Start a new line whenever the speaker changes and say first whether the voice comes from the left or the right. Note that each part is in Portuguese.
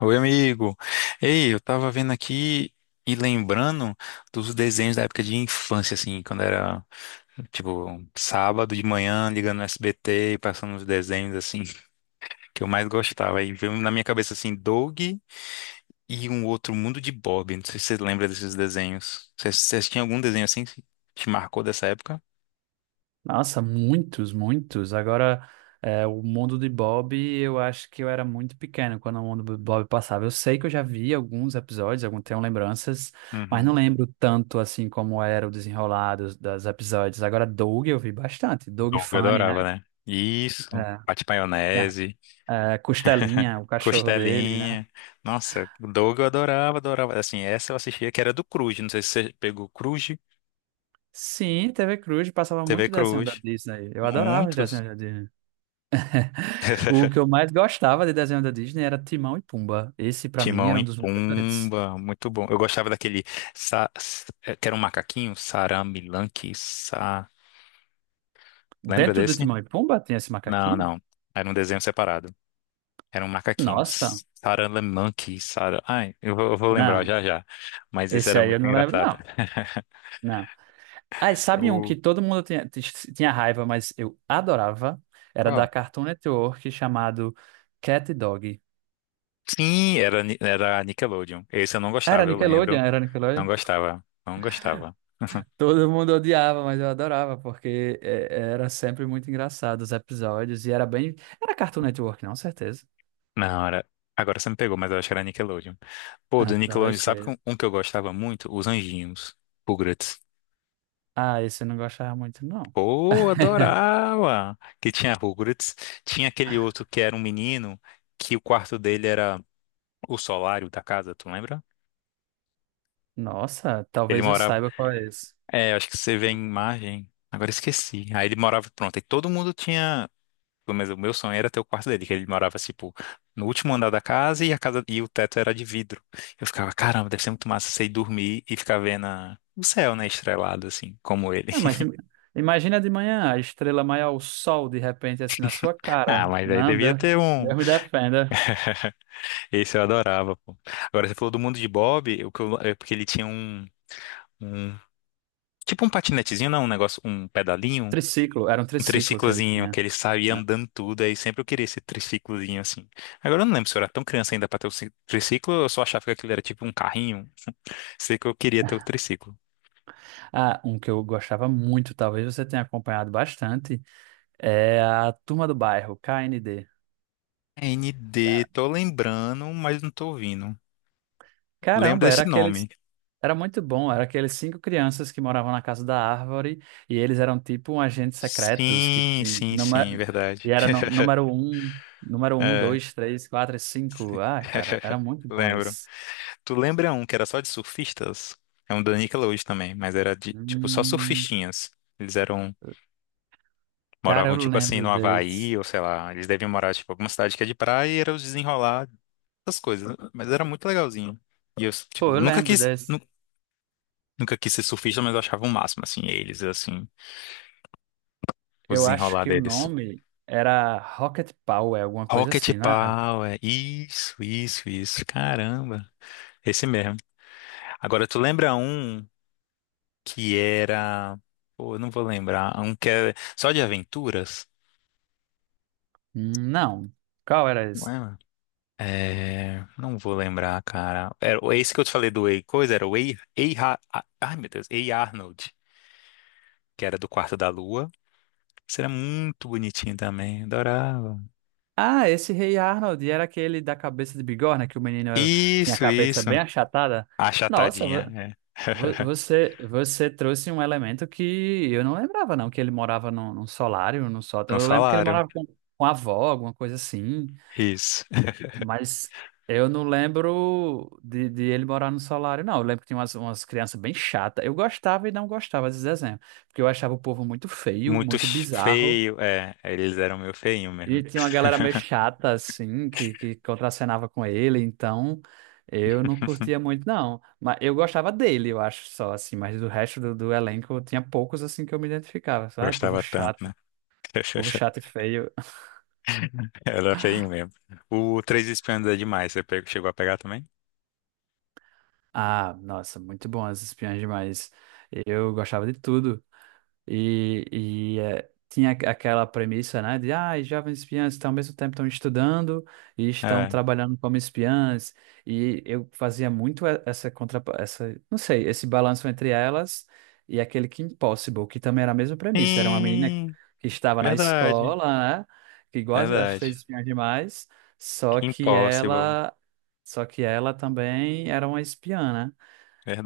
left: Oi, amigo. Ei, eu tava vendo aqui e lembrando dos desenhos da época de infância, assim, quando era, tipo, sábado de manhã, ligando no SBT e passando os desenhos, assim, que eu mais gostava. Aí veio na minha cabeça, assim, Doug e um outro Mundo de Bob. Não sei se você lembra desses desenhos. Você tinha algum desenho assim que te marcou dessa época?
right: Nossa, muitos, muitos. Agora, o mundo de Bob, eu acho que eu era muito pequeno quando o mundo de Bob passava. Eu sei que eu já vi alguns episódios, algum, tenho lembranças, mas não
left: Uhum.
right: lembro tanto assim como era o desenrolar dos episódios. Agora, Doug eu vi bastante. Doug
left: Doug, eu
right: Funny, né?
left: adorava, né? Isso.
right: É,
left: Pate
right: yeah.
left: Maionese.
right: É, Costelinha, o cachorro dele, né?
left: Costelinha. Nossa, o Doug eu adorava, adorava. Assim, essa eu assistia que era do Cruz. Não sei se você pegou Cruz,
right: Sim, TV Cruz passava
left: TV
right: muito desenho da
left: Cruz.
right: Disney. Eu adorava os
left: Muitos.
right: desenhos da Disney. O que eu mais gostava de desenho da Disney era Timão e Pumba. Esse, pra mim,
left: Timão
right: era
left: e
right: um dos meus preferidos.
left: Pumba, muito bom. Eu gostava daquele que era um macaquinho, Saramilanque, sa. Lembra
right: Dentro do
left: desse?
right: Timão e Pumba tem esse
left: Não,
right: macaquinho?
left: não. Era um desenho separado. Era um macaquinho.
right: Nossa,
left: Saramilanque, Sara. Ai, eu vou lembrar
right: não.
left: já já. Mas esse
right: Esse
left: era
right: aí eu
left: muito
right: não lembro,
left: engraçado.
right: não. Não. Ah, e sabe um que
left: O
right: todo mundo tinha, tinha raiva, mas eu adorava? Era da
left: qual?
right: Cartoon Network chamado Cat e Dog.
left: Sim, era, era Nickelodeon. Esse eu não
right: Era
left: gostava, eu lembro.
right: Nickelodeon, era
left: Não
right: Nickelodeon.
left: gostava, não gostava.
right: Todo mundo odiava, mas eu adorava, porque era sempre muito engraçado os episódios e era bem. Era Cartoon Network, não, certeza.
left: Na hora. Agora você me pegou, mas eu acho que era Nickelodeon. Pô,
right: Ah,
left: do
right: talvez
left: Nickelodeon, sabe que
right: seja.
left: um que eu gostava muito? Os Anjinhos. Rugrats.
right: Ah, esse eu não gostava muito, não.
left: Pô, adorava! Que tinha Rugrats. Tinha aquele outro que era um menino, que o quarto dele era o solário da casa, tu lembra?
right: Nossa,
left: Ele
right: talvez eu
left: morava.
right: saiba qual é esse.
left: É, acho que você vê a imagem. Agora esqueci. Aí ele morava, pronto. E todo mundo tinha. Mas o meu sonho era ter o quarto dele, que ele morava, tipo, no último andar da casa e a casa e o teto era de vidro. Eu ficava, caramba, deve ser muito massa você ir dormir e ficar vendo o céu, né, estrelado, assim, como ele.
right: Ah, mas imagina de manhã a estrela maior, o sol, de repente, assim, na sua
left: Ah,
right: cara.
left: mas aí
right: Não,
left: devia
right: Deus,
left: ter um.
right: Deus me defenda.
left: Esse eu adorava, pô. Agora, você falou do mundo de Bob, é porque ele tinha um, um- tipo um patinetezinho, não, um negócio, um pedalinho,
right: Triciclo, era um
left: um
right: triciclo que ele
left: triciclozinho que
right: tinha.
left: ele saía
right: Né?
left: andando tudo, aí sempre eu queria esse triciclozinho assim. Agora eu não lembro se eu era tão criança ainda pra ter o triciclo, ou eu só achava que aquilo era tipo um carrinho. Sei que eu queria ter o triciclo.
right: Ah, um que eu gostava muito, talvez você tenha acompanhado bastante, é a Turma do Bairro, KND.
left: ND, tô lembrando, mas não tô ouvindo. Lembro
right: Caramba, era
left: desse
right: aquele.
left: nome.
right: Era muito bom, era aqueles cinco crianças que moravam na casa da árvore e eles eram tipo um agentes secretos
left: Sim, sim, sim, verdade.
right: e era número um,
left: É,
right: dois, três, quatro, e cinco. Ah, cara, era muito bom
left: lembro.
right: esse.
left: Tu lembra um que era só de surfistas? É um da Nickelodeon também, mas era de, tipo, só
right: Hum,
left: surfistinhas. Eles eram
right: cara, eu
left: moravam, tipo assim,
right: lembro
left: no Havaí,
right: desse.
left: ou sei lá. Eles deviam morar, tipo, alguma cidade que é de praia e era os desenrolar essas coisas. Né? Mas era muito legalzinho. E eu, tipo,
right: Pô,
left: eu
right: eu
left: nunca
right: lembro
left: quis,
right: desse.
left: nu- nunca quis ser surfista, mas eu achava o máximo, assim, eles, assim, o
right: Eu acho
left: desenrolar
right: que o
left: deles.
right: nome era Rocket Power, alguma coisa
left: Rocket
right: assim, não era?
left: Power, isso, isso, isso. Caramba, esse mesmo. Agora, tu lembra um que era. Pô, eu não vou lembrar. Um que é só de aventuras?
right: Não. Qual era esse?
left: É, não vou lembrar, cara. Era, esse que eu te falei do Ei Coisa era o Ai, meu Deus, Ei Arnold, que era do Quarto da Lua. Isso era muito bonitinho também, adorava.
right: Ah, esse Rei Arnold era aquele da cabeça de bigorna que o menino tinha a
left: Isso,
right: cabeça
left: isso.
right: bem achatada. Nossa,
left: Achatadinha, é.
right: Você, você trouxe um elemento que eu não lembrava, não, que ele morava num, num solário, num sótão.
left: Não
right: Eu lembro que ele
left: falaram.
right: morava com a avó, alguma coisa assim,
left: Isso.
right: mas eu não lembro de ele morar no solário, não. Eu lembro que tinha umas, umas crianças bem chatas. Eu gostava e não gostava desse desenho, porque eu achava o povo muito feio,
left: Muito
right: muito bizarro.
left: feio, é. Eles eram meio feinho
right: E
left: mesmo.
right: tinha uma galera meio chata, assim, que contracenava com ele, então eu não curtia muito, não. Mas eu gostava dele, eu acho, só, assim, mas do resto do elenco tinha poucos, assim, que eu me identificava. Ai,
left: Gostava tanto, né?
right: povo chato e feio.
left: Era feinho mesmo. O Três Espiãs é demais. Chegou a pegar também?
right: Ah, nossa, muito bom as espiãs demais. Eu gostava de tudo. Tinha aquela premissa, né, de ah, os jovens espiãs estão ao mesmo tempo estão estudando e estão
left: É.
right: trabalhando como espiãs. E eu fazia muito essa contra, essa, não sei, esse balanço entre elas e aquele Kim Possible, que também era a mesma premissa. Era uma menina
left: Sim,
right: que estava na
left: verdade.
right: escola, né, que igual as, as
left: Verdade.
right: três espiãs demais, só que
left: Impossible.
right: ela, só que ela também era uma espiã, né?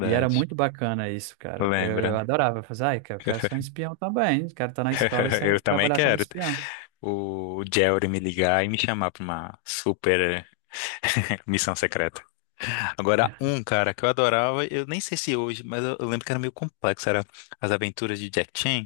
right: E era muito bacana isso, cara. Eu
left: Lembra?
right: eu adorava. Eu falava, ai, cara, eu quero ser um espião também. Quero estar na escola e sair
left: Eu também
right: trabalhar como
left: quero
right: espião.
left: o Jerry me ligar e me chamar pra uma super missão secreta. Agora, um cara que eu adorava, eu nem sei se hoje, mas eu lembro que era meio complexo. Era As Aventuras de Jack Chan.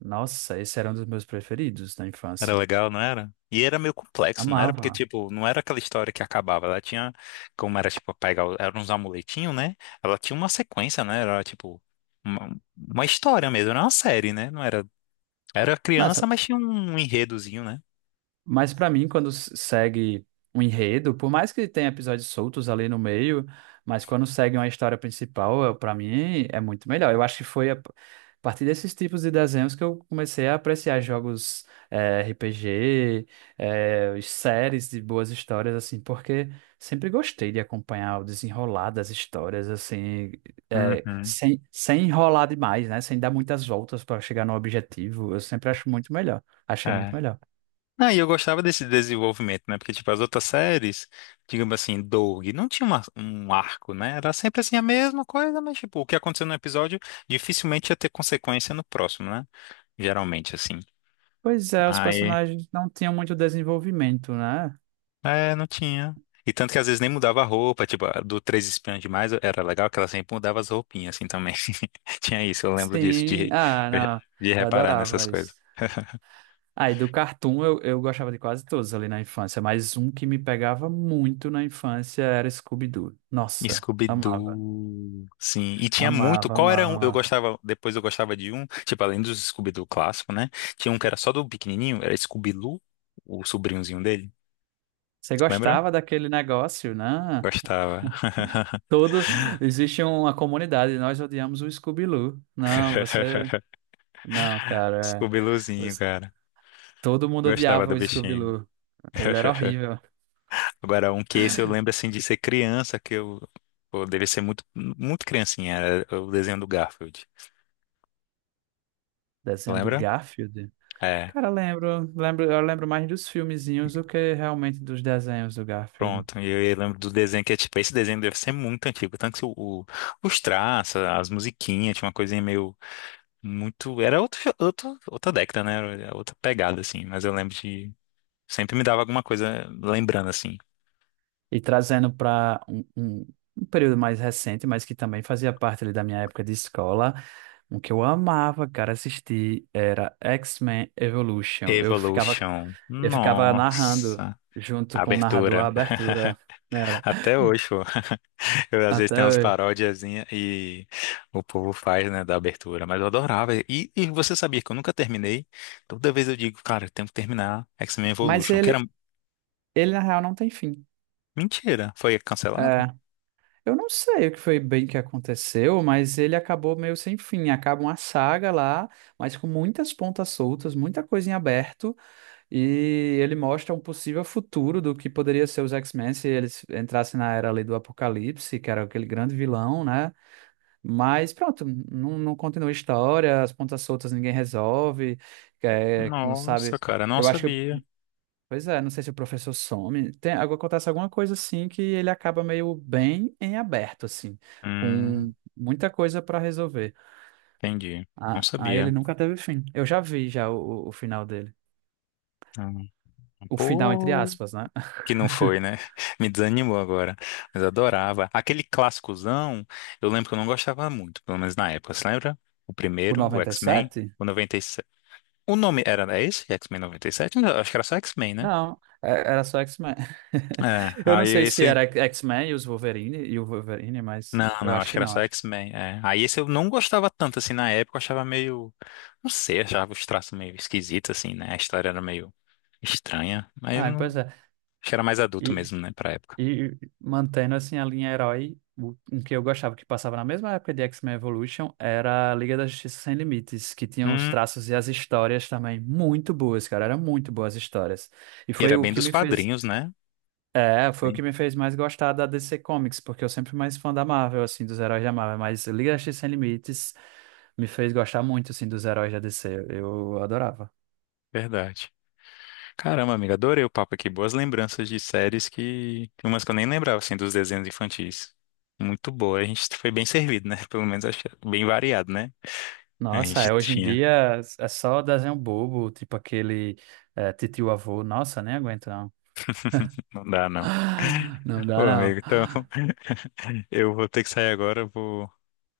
right: Nossa, esse era um dos meus preferidos na
left: Era
right: infância.
left: legal, não era? E era meio complexo, não era? Porque,
right: Amava.
left: tipo, não era aquela história que acabava. Ela tinha, como era, tipo, pegar, eram uns amuletinhos, né? Ela tinha uma sequência, né? Era, tipo, uma, uma história mesmo, não era uma série, né? Não era. Era criança,
right: Nossa,
left: mas tinha um enredozinho, né?
right: mas pra mim, quando segue um enredo, por mais que tenha episódios soltos ali no meio, mas quando segue uma história principal, pra mim é muito melhor. Eu acho que foi a partir desses tipos de desenhos que eu comecei a apreciar jogos RPG, séries de boas histórias, assim, porque sempre gostei de acompanhar o desenrolar das histórias, assim,
left: Uhum,
right: sem enrolar demais, né? Sem dar muitas voltas pra chegar no objetivo. Eu sempre acho muito melhor. Achei muito
left: é.
right: melhor.
left: Ah, e eu gostava desse desenvolvimento, né? Porque, tipo, as outras séries, digamos assim, Doug, não tinha um arco, né? Era sempre assim a mesma coisa, mas, tipo, o que aconteceu no episódio dificilmente ia ter consequência no próximo, né? Geralmente, assim.
right: Pois é, os
left: Aí,
right: personagens não tinham muito desenvolvimento, né?
left: é, não tinha. E tanto que às vezes nem mudava a roupa, tipo, a do Três Espiãs Demais era legal que ela sempre mudava as roupinhas, assim, também. Tinha isso, eu lembro disso,
right: Sim, ah, não,
left: de
right: eu
left: reparar nessas
right: adorava isso.
left: coisas.
right: Aí do cartoon eu gostava de quase todos ali na infância, mas um que me pegava muito na infância era Scooby-Doo. Nossa, amava,
left: Scooby-Doo, sim. E tinha muito.
right: amava,
left: Qual era
right: amava,
left: um? Eu
right: amava.
left: gostava. Depois eu gostava de um. Tipo, além dos Scooby-Doo clássico, né? Tinha um que era só do pequenininho. Era Scooby-Loo, o sobrinhozinho dele.
right: Você
left: Lembra?
right: gostava daquele negócio, né?
left: Gostava.
right: Todo, existe uma comunidade, nós odiamos o Scooby-Doo. Não, você, não, cara, é,
left: Scooby-Loozinho,
right: você-
left: cara.
right: todo mundo
left: Gostava
right: odiava
left: do
right: o
left: bichinho.
right: Scooby-Doo. Ele era horrível.
left: Agora, um que esse eu lembro assim de ser criança, que eu. Pô, devia ser muito, muito criancinha. Era o desenho do Garfield.
right: Desenho do
left: Lembra?
right: Garfield.
left: É.
right: Cara, lembro, lembro, eu lembro mais dos filmezinhos do que realmente dos desenhos do Garfield.
left: Pronto, e eu lembro do desenho que é tipo, esse desenho deve ser muito antigo, tanto que o- os traços, as musiquinhas, tinha uma coisinha meio muito, era outra década, né? Era outra pegada assim, mas eu lembro de sempre me dava alguma coisa lembrando assim.
right: E trazendo para um período mais recente, mas que também fazia parte ali da minha época de escola, um que eu amava, cara, assistir era X-Men Evolution.
left: Evolution.
right: Eu ficava narrando
left: Nossa,
right: junto com o narrador a
left: abertura.
right: abertura, né, era
left: Até hoje, pô. Eu, às vezes
right: até
left: tem umas
right: hoje.
left: parodiazinhas e o povo faz, né, da abertura, mas eu adorava. E você sabia que eu nunca terminei? Toda vez eu digo, cara, eu tenho que terminar X-Men
right: Mas
left: Evolution, que era
right: ele na real não tem fim.
left: mentira. Foi cancelado?
right: É, eu não sei o que foi bem que aconteceu, mas ele acabou meio sem fim. Acaba uma saga lá, mas com muitas pontas soltas, muita coisa em aberto, e ele mostra um possível futuro do que poderia ser os X-Men se eles entrassem na era ali do Apocalipse, que era aquele grande vilão, né? Mas pronto, não, não continua a história, as pontas soltas ninguém resolve, é, não sabe.
left: Nossa, cara, não
right: Eu acho que
left: sabia.
right: pois é, não sei se o professor some. Tem, acontece alguma coisa assim que ele acaba meio bem em aberto, assim,
left: Hum,
right: com muita coisa para resolver.
left: entendi. Não
right: Ah, aí ele
left: sabia.
right: nunca teve fim. Eu já vi já o final dele.
left: Hum,
right: O final, entre
left: Pô,
right: aspas, né?
left: que não foi, né? Me desanimou agora. Mas eu adorava. Aquele clássicozão, eu lembro que eu não gostava muito, pelo menos na época. Você lembra? O
right: O
left: primeiro, o
right: noventa e
left: X-Men,
right: sete
left: o 97. O nome era, é esse? X-Men 97? Não, acho que era só X-Men, né?
right: Não, era só X-Men.
left: É,
right: Eu não
left: aí
right: sei se
left: esse.
right: era X-Men e os Wolverine e o Wolverine, mas
left: Não,
right: eu
left: não,
right: acho
left: acho que
right: que
left: era
right: não,
left: só
right: acho.
left: X-Men. É. Aí esse eu não gostava tanto, assim, na época, eu achava meio. Não sei, achava os traços meio esquisitos, assim, né? A história era meio estranha, mas eu
right: Ah,
left: não.
right: pois é.
left: Acho que era mais adulto mesmo, né, pra época.
right: E mantendo assim a linha herói, o um que eu gostava que passava na mesma época de X-Men Evolution era a Liga da Justiça Sem Limites, que tinha os
left: Hum,
right: traços e as histórias também muito boas, cara, eram muito boas histórias. E
left: e
right: foi
left: era
right: o
left: bem
right: que
left: dos
right: me fez,
left: quadrinhos, né?
right: é, foi o
left: Bem,
right: que me fez mais gostar da DC Comics, porque eu sempre fui mais fã da Marvel assim, dos heróis da Marvel, mas Liga da Justiça Sem Limites me fez gostar muito assim dos heróis da DC, eu adorava.
left: verdade. Caramba, amiga, adorei o papo aqui. Boas lembranças de séries que. Umas que eu nem lembrava, assim, dos desenhos infantis. Muito boa. A gente foi bem servido, né? Pelo menos acho que é bem variado, né? A
right: Nossa,
left: gente
right: é, hoje em
left: tinha.
right: dia é só desenho bobo, tipo aquele é, Titio Avô, nossa, nem aguento não.
left: Não dá, não.
right: Não dá,
left: Pô,
right: não.
left: amigo, então eu vou ter que sair agora, vou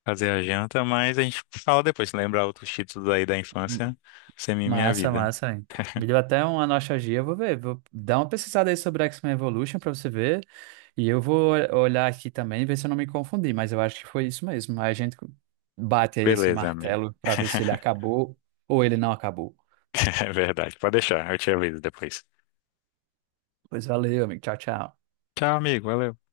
left: fazer a janta, mas a gente fala depois. Se lembrar outros títulos aí da infância, você me minha
right: Massa,
left: vida.
right: massa, hein? Me deu até uma nostalgia. Eu vou ver, vou dar uma pesquisada aí sobre X-Men Evolution pra você ver. E eu vou olhar aqui também, e ver se eu não me confundi, mas eu acho que foi isso mesmo. Aí a gente bate aí esse
left: Beleza, amigo.
right: martelo pra ver se ele acabou ou ele não acabou.
left: É verdade. Pode deixar, eu te aviso depois.
right: Pois valeu, amigo. Tchau, tchau.
left: Tchau, amigo. Valeu.